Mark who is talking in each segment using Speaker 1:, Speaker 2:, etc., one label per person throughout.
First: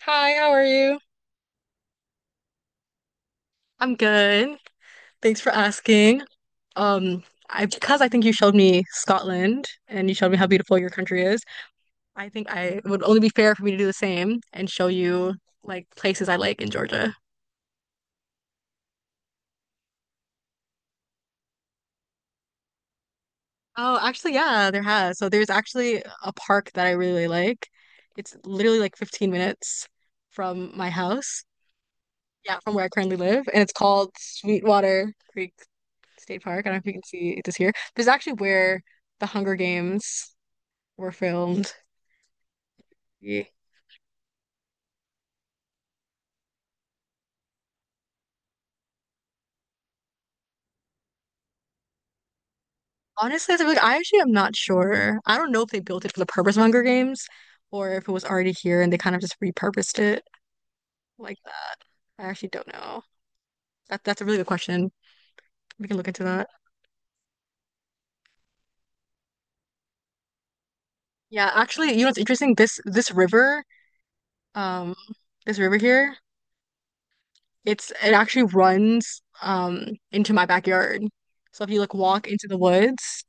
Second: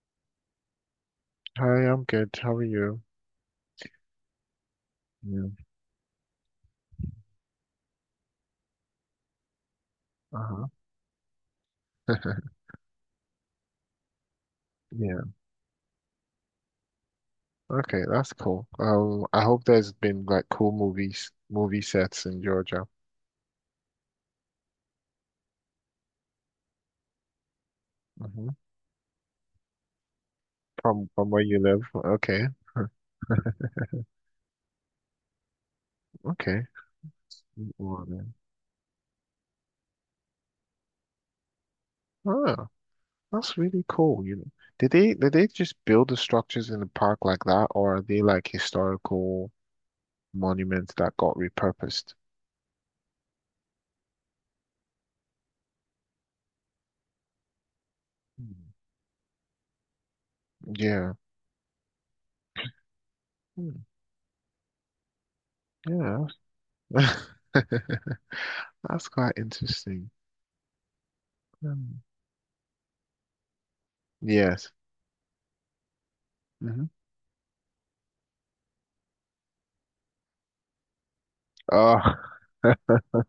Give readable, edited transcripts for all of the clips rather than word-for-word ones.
Speaker 1: Hi, how are you?
Speaker 2: Hi, I'm good. How are you?
Speaker 1: I'm good. Thanks for
Speaker 2: Yeah.
Speaker 1: asking. Um, I because I think you showed me Scotland and you showed me how
Speaker 2: Uh-huh.
Speaker 1: beautiful your country is, I think I it would only be fair for me to do the same and show
Speaker 2: Yeah.
Speaker 1: you like places I like in Georgia.
Speaker 2: Okay, that's cool. I hope there's been like cool movie sets in Georgia.
Speaker 1: Oh, actually, yeah, there has. So there's actually a park that I really like. It's
Speaker 2: Hmm.
Speaker 1: literally like 15 minutes from my
Speaker 2: From where
Speaker 1: house.
Speaker 2: you live. Okay.
Speaker 1: Yeah, from where I currently live, and it's called Sweetwater Creek State
Speaker 2: Okay.
Speaker 1: Park. I don't know if you can see this here. This
Speaker 2: Well
Speaker 1: is actually
Speaker 2: then.
Speaker 1: where the Hunger Games were filmed.
Speaker 2: Oh,
Speaker 1: Yeah.
Speaker 2: that's really cool, you know. Did they just build the structures in the park like that, or are they like historical monuments that got repurposed?
Speaker 1: Honestly, to I actually am not sure. I don't know if they built it for the purpose of Hunger Games or if it was already
Speaker 2: Hmm.
Speaker 1: here and they kind of just repurposed it
Speaker 2: Yeah.
Speaker 1: like that. I actually don't know.
Speaker 2: Hmm.
Speaker 1: That's a really good question. We can look into
Speaker 2: Yeah.
Speaker 1: that.
Speaker 2: That's quite interesting.
Speaker 1: Yeah, actually, you
Speaker 2: Hmm.
Speaker 1: know what's interesting? This river,
Speaker 2: Yes.
Speaker 1: um, this river here,
Speaker 2: Mm-hmm.
Speaker 1: it actually runs into my backyard. So if you like
Speaker 2: Oh,
Speaker 1: walk into the woods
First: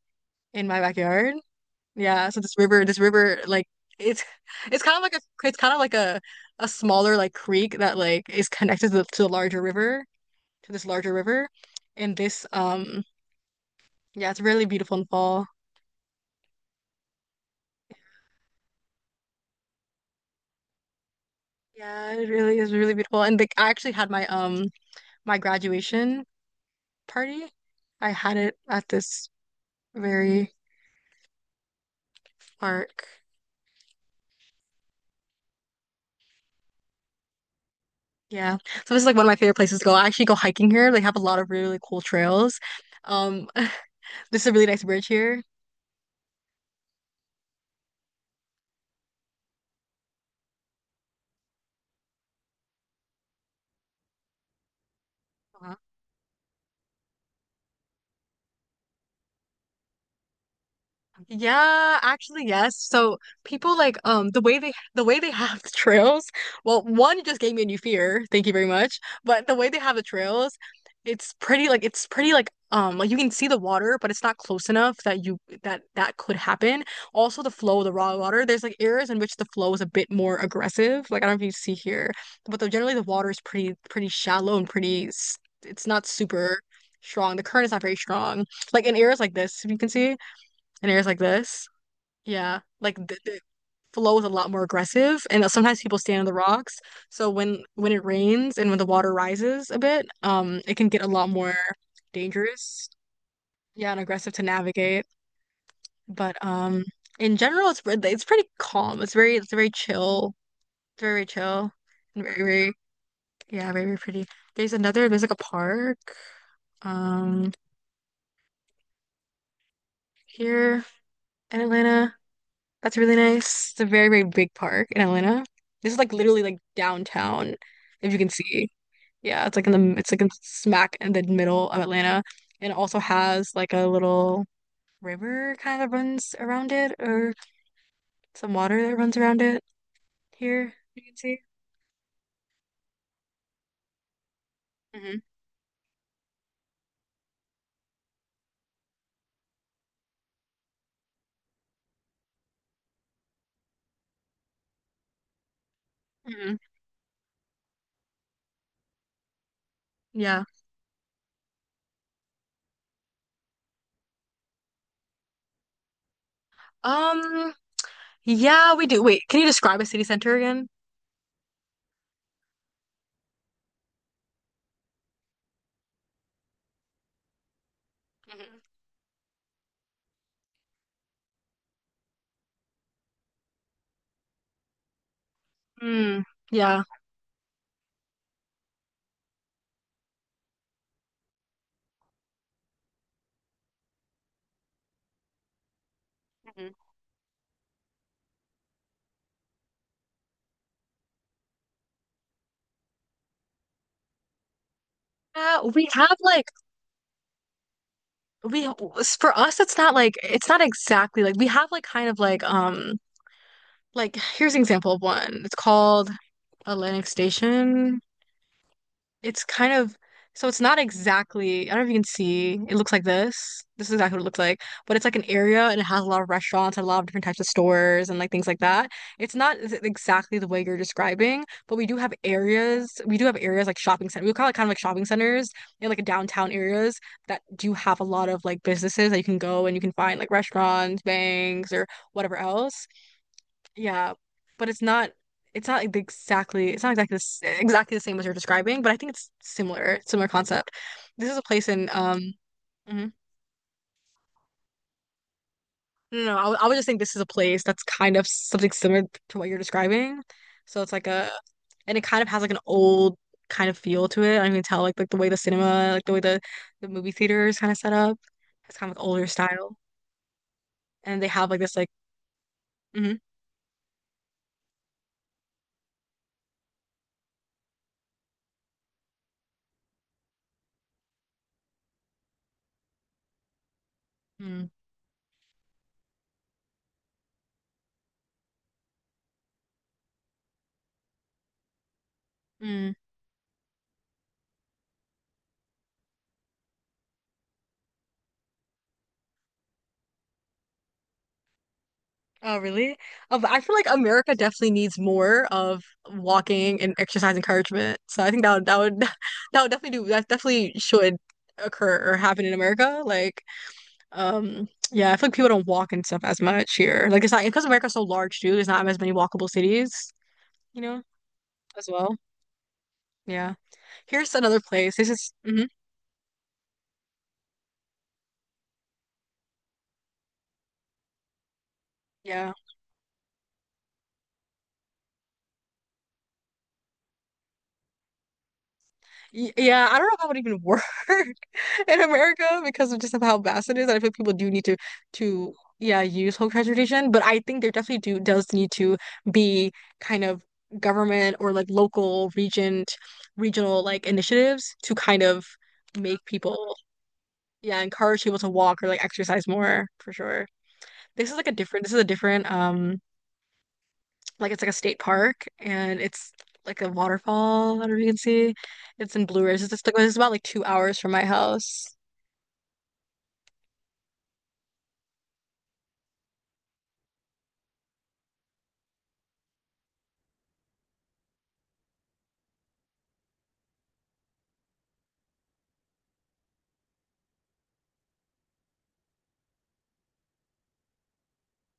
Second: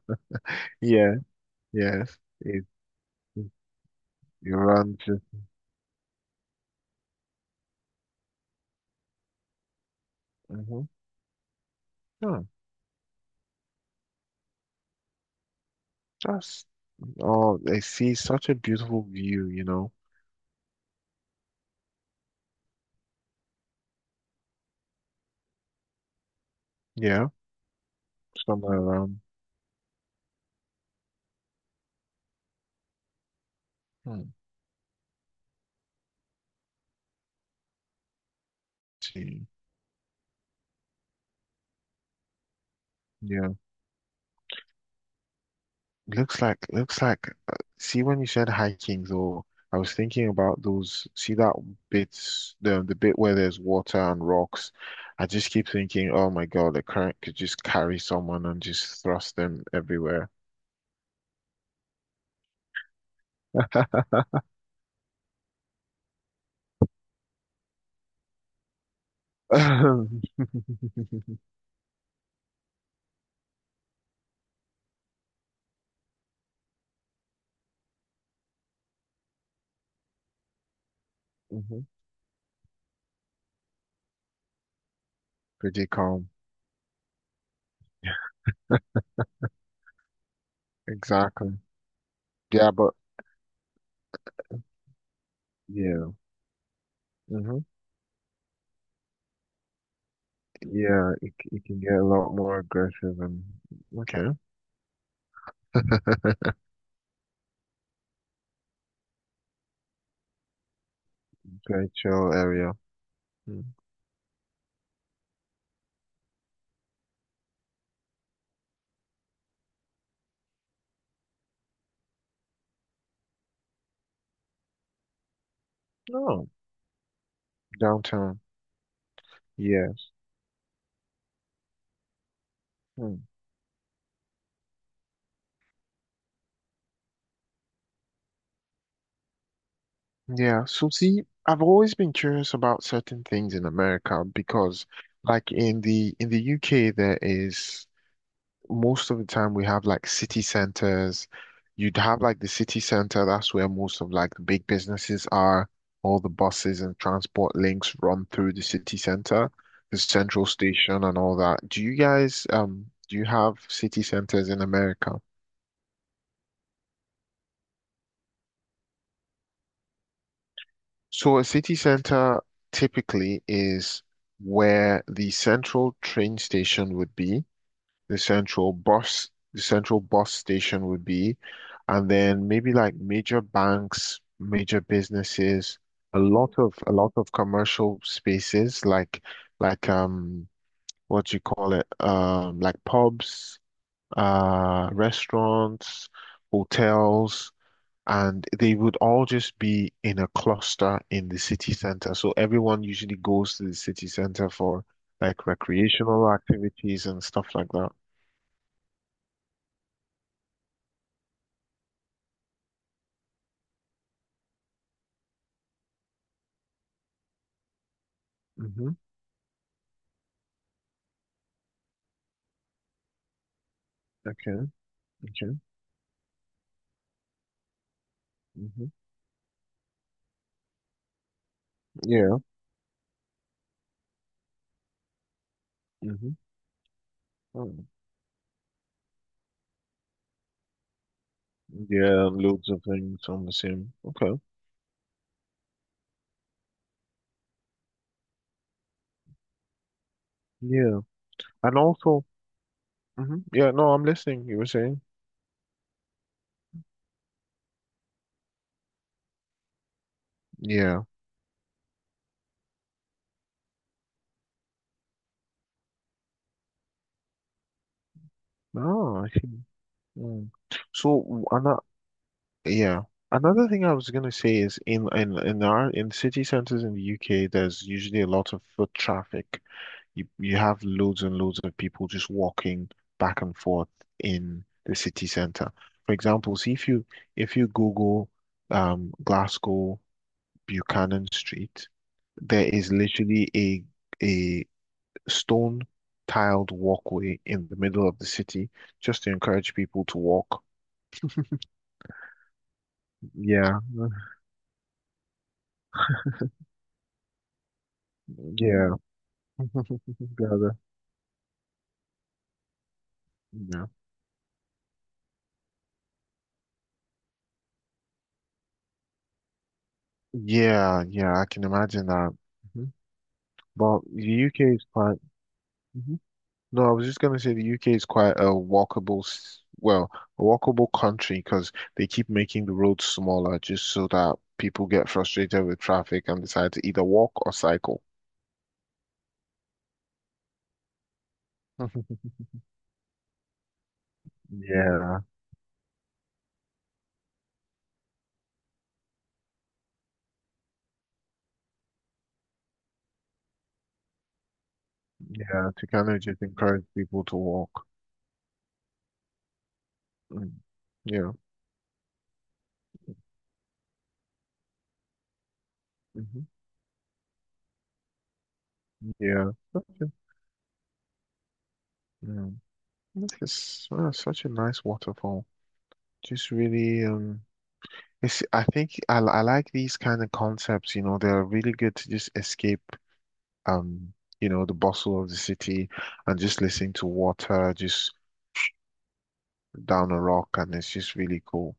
Speaker 1: in my
Speaker 2: yeah,
Speaker 1: backyard,
Speaker 2: yes.
Speaker 1: yeah, so
Speaker 2: It,
Speaker 1: this river,
Speaker 2: it
Speaker 1: like it's
Speaker 2: it
Speaker 1: it's kind
Speaker 2: runs
Speaker 1: of like a
Speaker 2: it.
Speaker 1: it's kind of like a smaller like creek that like is connected to the larger river, to
Speaker 2: Hmm.
Speaker 1: this larger river. And this
Speaker 2: Oh,
Speaker 1: yeah, it's really beautiful in the fall.
Speaker 2: that's, oh, I see such a beautiful view, you know.
Speaker 1: Yeah, it really is really beautiful. And like I actually had my my graduation
Speaker 2: Yeah,
Speaker 1: party. I had it
Speaker 2: somewhere
Speaker 1: at
Speaker 2: around.
Speaker 1: this very park.
Speaker 2: Hmm.
Speaker 1: Yeah. So this is like one of my
Speaker 2: See,
Speaker 1: favorite places to go. I actually go hiking here. They have a lot of really really cool trails. Um
Speaker 2: yeah.
Speaker 1: this is a really nice bridge here.
Speaker 2: Looks like, see, when you said hiking, though, I was thinking about those, see that bits, the bit where there's water and rocks. I just keep thinking, oh my God, the current could just carry someone and just thrust them everywhere.
Speaker 1: Yeah, actually, yes. So people like the way they have the trails. Well, one it just gave me a new fear. Thank you very much. But the way they have the trails,
Speaker 2: Mhm.
Speaker 1: it's pretty like you can see the water, but it's not close enough that you that could happen. Also, the flow of the raw water. There's like areas in which the flow is a bit more aggressive. Like I don't know if you see here, but generally the water is pretty pretty shallow and pretty. It's
Speaker 2: Pretty
Speaker 1: not
Speaker 2: calm.
Speaker 1: super strong. The current is not very strong. Like in areas like this, if you can see and ears like
Speaker 2: Exactly.
Speaker 1: this. Yeah,
Speaker 2: Yeah, but
Speaker 1: like the flow is a lot more aggressive, and sometimes people
Speaker 2: yeah.
Speaker 1: stand on the rocks. So
Speaker 2: Hmm.
Speaker 1: when it rains and when the water rises a bit, it can get a
Speaker 2: Yeah,
Speaker 1: lot more
Speaker 2: it can get a lot more
Speaker 1: dangerous.
Speaker 2: aggressive and
Speaker 1: Yeah, and
Speaker 2: okay.
Speaker 1: aggressive to navigate. But in general, it's pretty calm. It's very chill. It's very very chill
Speaker 2: Very
Speaker 1: and
Speaker 2: chill
Speaker 1: very
Speaker 2: area.
Speaker 1: very
Speaker 2: Mm.
Speaker 1: yeah very very pretty. There's like a park um here in Atlanta. That's really nice. It's a very, very big park in Atlanta. This is like literally
Speaker 2: No,
Speaker 1: like downtown, if you can
Speaker 2: downtown.
Speaker 1: see. Yeah,
Speaker 2: Yes.
Speaker 1: it's like in smack in the middle of Atlanta, and it also
Speaker 2: Mm.
Speaker 1: has like a little river kind of runs around it, or some water that runs around it.
Speaker 2: Yeah.
Speaker 1: Here,
Speaker 2: So
Speaker 1: you can
Speaker 2: see,
Speaker 1: see.
Speaker 2: I've always been curious about certain things in America because
Speaker 1: hmm
Speaker 2: like in the UK there is most of the time we have like city centers. You'd have like the city center, that's where most of like the big businesses are. All the
Speaker 1: hmm
Speaker 2: buses and transport links run through the city center, the
Speaker 1: Yeah.
Speaker 2: central station and all that. Do you guys do you have city centers in America?
Speaker 1: Um. Yeah, we do. Wait, can you describe a city center again?
Speaker 2: So a city center typically is where the central train station would be. The
Speaker 1: hmm
Speaker 2: central bus, the central bus station would be, and then maybe like major banks, major businesses, a
Speaker 1: Mm,
Speaker 2: lot
Speaker 1: yeah.
Speaker 2: of commercial spaces like like um what do you call it? Like pubs, restaurants,
Speaker 1: Mhm.
Speaker 2: hotels. And they would all just be in a cluster in the city center. So everyone usually goes to the city center for like
Speaker 1: Yeah, we have
Speaker 2: recreational
Speaker 1: like.
Speaker 2: activities and stuff like that.
Speaker 1: We For us it's not like it's not exactly like we have like kind of like here's an example of one. It's called Atlantic Station.
Speaker 2: Mhm.
Speaker 1: It's kind of so it's not exactly, I don't know if you can see. It looks like this. This is exactly what it looks
Speaker 2: Okay,
Speaker 1: like. But it's like an
Speaker 2: okay.
Speaker 1: area and it has a lot of restaurants and a lot of different types of stores and like things like
Speaker 2: Hmm.
Speaker 1: that. It's not exactly the way you're describing, but we do have
Speaker 2: Yeah.
Speaker 1: areas. We do have areas like shopping center. We call it kind of like shopping centers in like
Speaker 2: Hmm.
Speaker 1: downtown areas that do
Speaker 2: Oh.
Speaker 1: have a lot of like businesses that you can go and you can find like restaurants, banks, or
Speaker 2: Yeah,
Speaker 1: whatever
Speaker 2: loads of
Speaker 1: else.
Speaker 2: things on the same.
Speaker 1: Yeah,
Speaker 2: Okay.
Speaker 1: but it's not like the- exactly it's not exactly exactly the same as you're describing, but I think it's similar, similar concept.
Speaker 2: Yeah.
Speaker 1: This is a place
Speaker 2: And
Speaker 1: in
Speaker 2: also,
Speaker 1: mhm.
Speaker 2: hmm. Yeah, no, I'm listening. You were saying?
Speaker 1: No, no, I wa- I would just think this is a place that's kind of something similar to what you're describing. So it's
Speaker 2: Yeah.
Speaker 1: like a and it kind of has like an old kind of feel to it. I can tell like the way the cinema, like the way the movie theater is kind of set up. It's kind of like
Speaker 2: Oh,
Speaker 1: older
Speaker 2: I see.
Speaker 1: style,
Speaker 2: Mm.
Speaker 1: and they
Speaker 2: So,
Speaker 1: have like this
Speaker 2: another,
Speaker 1: like
Speaker 2: yeah.
Speaker 1: mm-hmm,
Speaker 2: Another thing I was gonna say is in our in city centers in the UK, there's usually a lot of foot traffic. You have loads and loads of people just walking back and forth in
Speaker 1: mm-hmm.
Speaker 2: the city center. For example, see if you Google Glasgow Buchanan Street, there
Speaker 1: Mm-hmm.
Speaker 2: is literally a stone tiled walkway in the middle of the city just to encourage people to walk.
Speaker 1: Oh, really? Oh, but I feel
Speaker 2: Yeah,
Speaker 1: like America definitely needs more of walking and exercise encouragement. So I think that
Speaker 2: yeah,
Speaker 1: would that would definitely do that definitely
Speaker 2: gather.
Speaker 1: should occur or happen in America. Like,
Speaker 2: Yeah,
Speaker 1: yeah, I feel like people don't walk and stuff as much here. Like it's not because America's so large too, there's not as many walkable cities, you know,
Speaker 2: yeah. I can
Speaker 1: as
Speaker 2: imagine
Speaker 1: well.
Speaker 2: that. Mhm.
Speaker 1: Yeah.
Speaker 2: But the
Speaker 1: Here's another
Speaker 2: UK is
Speaker 1: place. This
Speaker 2: quite.
Speaker 1: is mhm,
Speaker 2: No, I was just going to say the UK is quite a walkable, well, a walkable country because they keep
Speaker 1: yeah.
Speaker 2: making the roads smaller just so that people get frustrated with traffic and decide to either walk or cycle.
Speaker 1: Y Yeah, I don't know if that would even work. in America because of just of how vast it is. And I think people do need
Speaker 2: Yeah,
Speaker 1: to yeah use public transportation, but I think there definitely do does need to be kind of government or like local region regional like initiatives to kind of
Speaker 2: yeah, to kind
Speaker 1: make
Speaker 2: of just
Speaker 1: people
Speaker 2: encourage people to
Speaker 1: yeah
Speaker 2: walk.
Speaker 1: encourage people to walk or like exercise more for sure.
Speaker 2: Mm.
Speaker 1: This
Speaker 2: Yeah,
Speaker 1: is like a different this is a different like it's like a state park and it's
Speaker 2: hmm,
Speaker 1: like a waterfall. I don't know if you can see. It's in Blue
Speaker 2: yeah.
Speaker 1: Ridge. It's just like
Speaker 2: Okay.
Speaker 1: it's about like 2 hours from my house.
Speaker 2: Mm. It's such a nice waterfall. Just really, it's, I think I like these kind of concepts, you know, they're really good to just escape um, you know, the bustle of the city and just listening to water just down a rock and it's just really cool.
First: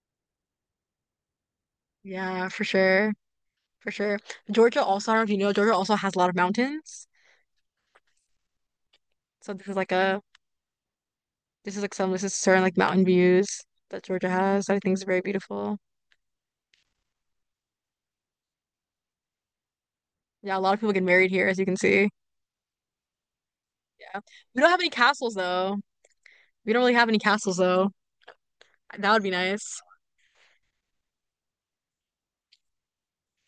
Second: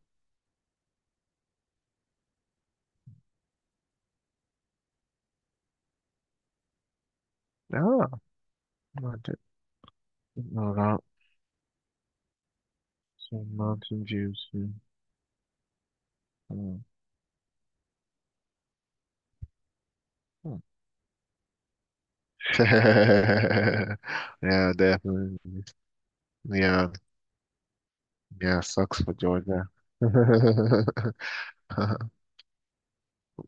Speaker 1: Yeah, for sure. For sure. Georgia also, I don't know if you know, Georgia also has a lot of mountains.
Speaker 2: Ah, I didn't
Speaker 1: So
Speaker 2: know that.
Speaker 1: this is like some this is certain like mountain views
Speaker 2: Some
Speaker 1: that
Speaker 2: mountain
Speaker 1: Georgia
Speaker 2: views,
Speaker 1: has.
Speaker 2: yeah.
Speaker 1: That I think is very beautiful.
Speaker 2: Hmm. Hmm.
Speaker 1: Yeah, a lot of people get married here, as you can see. Yeah. We don't
Speaker 2: Yeah,
Speaker 1: have any castles
Speaker 2: definitely.
Speaker 1: though. We don't
Speaker 2: Yeah,
Speaker 1: really have any castles though.
Speaker 2: yeah, sucks
Speaker 1: That
Speaker 2: for
Speaker 1: would be
Speaker 2: Georgia.
Speaker 1: nice.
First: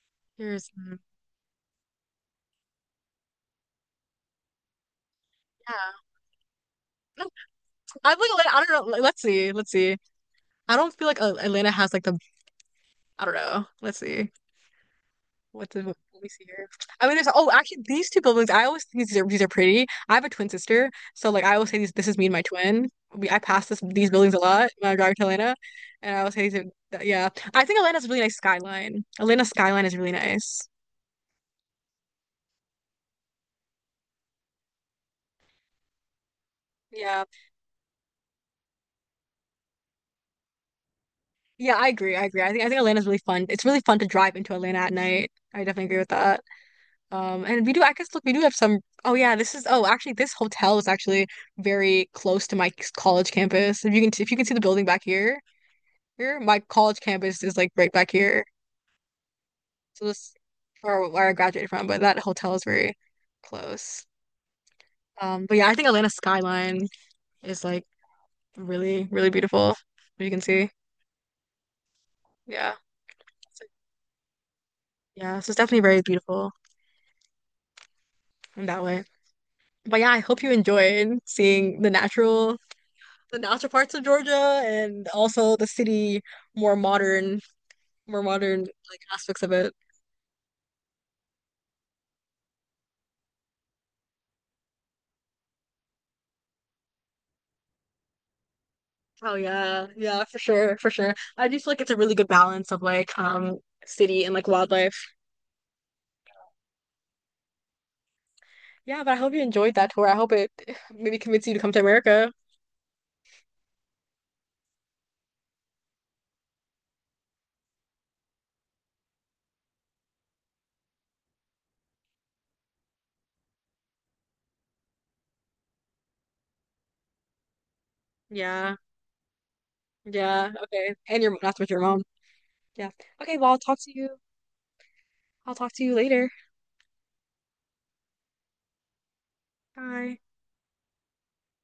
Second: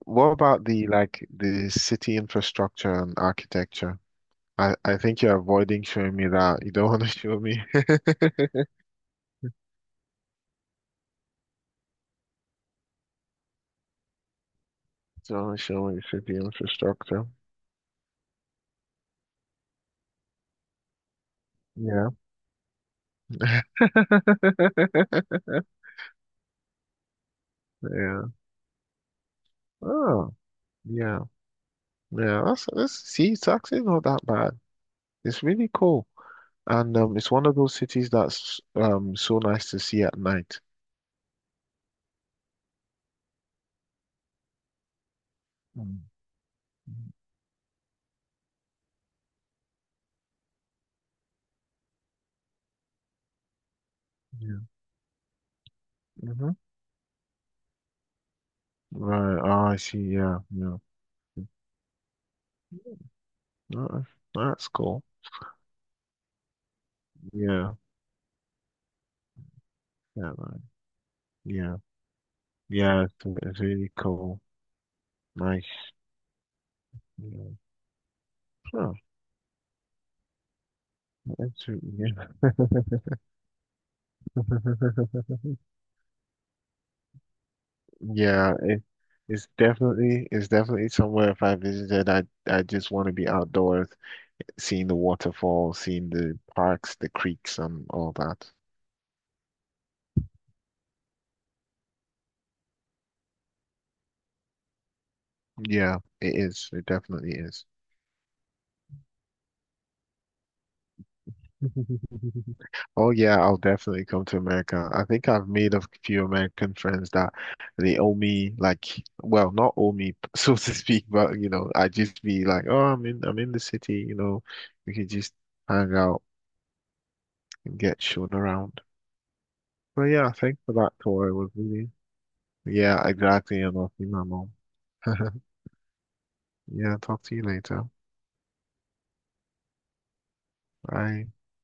Speaker 2: What about
Speaker 1: Here's mm,
Speaker 2: the city infrastructure and architecture? I think you're avoiding
Speaker 1: yeah.
Speaker 2: showing me that. You don't want to
Speaker 1: No,
Speaker 2: show me.
Speaker 1: I feel like Atlanta, I don't know. Like, let's see. Let's see. I don't feel like Atlanta has like the I don't know. Let's see.
Speaker 2: Don't want to show
Speaker 1: Let
Speaker 2: me
Speaker 1: me
Speaker 2: city
Speaker 1: see here. I mean,
Speaker 2: infrastructure.
Speaker 1: there's oh, actually, these two buildings. I always think these are pretty. I have a twin sister, so like I always say these. This
Speaker 2: Yeah.
Speaker 1: is me and my twin. We I pass this these buildings a lot when I drive to Atlanta, and I always say these. Are, yeah, I think Atlanta's a really
Speaker 2: Yeah.
Speaker 1: nice skyline. Atlanta's skyline is really
Speaker 2: Oh,
Speaker 1: nice.
Speaker 2: yeah. Yeah. That's, see, it's actually not that bad. It's really cool. And
Speaker 1: Yeah,
Speaker 2: it's one of those cities that's so nice to see at night.
Speaker 1: yeah, I agree. I agree. I think Atlanta's really fun. It's really fun to drive into Atlanta at night. I definitely agree
Speaker 2: Mm.
Speaker 1: with that. And we do. I guess look, we do have some. Oh yeah, this is. Oh, actually, this hotel is actually very close to my college campus. If you can see
Speaker 2: Yeah.
Speaker 1: the building back here. Here,
Speaker 2: Mm-hmm.
Speaker 1: my college campus is like right back here.
Speaker 2: Right. Oh, I see.
Speaker 1: So this
Speaker 2: Yeah. Yeah.
Speaker 1: for where I graduated from, but that hotel is very
Speaker 2: Uh,
Speaker 1: close.
Speaker 2: that's cool.
Speaker 1: But yeah, I think Atlanta skyline is
Speaker 2: Yeah.
Speaker 1: like really, really beautiful. You
Speaker 2: Yeah.
Speaker 1: can
Speaker 2: Right.
Speaker 1: see.
Speaker 2: Yeah.
Speaker 1: Yeah.
Speaker 2: Yeah. It's, it's
Speaker 1: So-
Speaker 2: really cool.
Speaker 1: Yeah, so it's
Speaker 2: Nice.
Speaker 1: definitely very beautiful
Speaker 2: Yeah.
Speaker 1: in that
Speaker 2: Huh,
Speaker 1: way. But yeah, I hope you enjoyed
Speaker 2: it's,
Speaker 1: seeing
Speaker 2: yeah.
Speaker 1: the natural parts of Georgia and also the city more modern, more
Speaker 2: Yeah,
Speaker 1: modern like aspects
Speaker 2: it's
Speaker 1: of it.
Speaker 2: definitely somewhere if I visited, I just want to be outdoors, seeing the waterfalls, seeing the parks, the creeks, and all that.
Speaker 1: Oh yeah, yeah, for sure, for sure. I do feel like it's a really good balance of like city and like wildlife.
Speaker 2: Yeah, it is. It definitely is.
Speaker 1: Yeah, but I hope you enjoyed that tour. I hope it maybe convinced you to come to America.
Speaker 2: Oh yeah, I'll definitely come to America. I think I've made a few American friends that they owe me like, well, not owe me so to speak, but you know, I just be like, oh, I'm in the city, you know, we could just hang out and get shown
Speaker 1: Yeah,
Speaker 2: around. But yeah,
Speaker 1: yeah,
Speaker 2: thanks for that
Speaker 1: okay. And
Speaker 2: tour. It
Speaker 1: your
Speaker 2: was
Speaker 1: that's with your
Speaker 2: really,
Speaker 1: mom. Yeah.
Speaker 2: yeah,
Speaker 1: Okay, well,
Speaker 2: exactly. You're not my mom.
Speaker 1: I'll talk to you later.
Speaker 2: Yeah, talk to you later.
Speaker 1: Bye.
Speaker 2: Bye.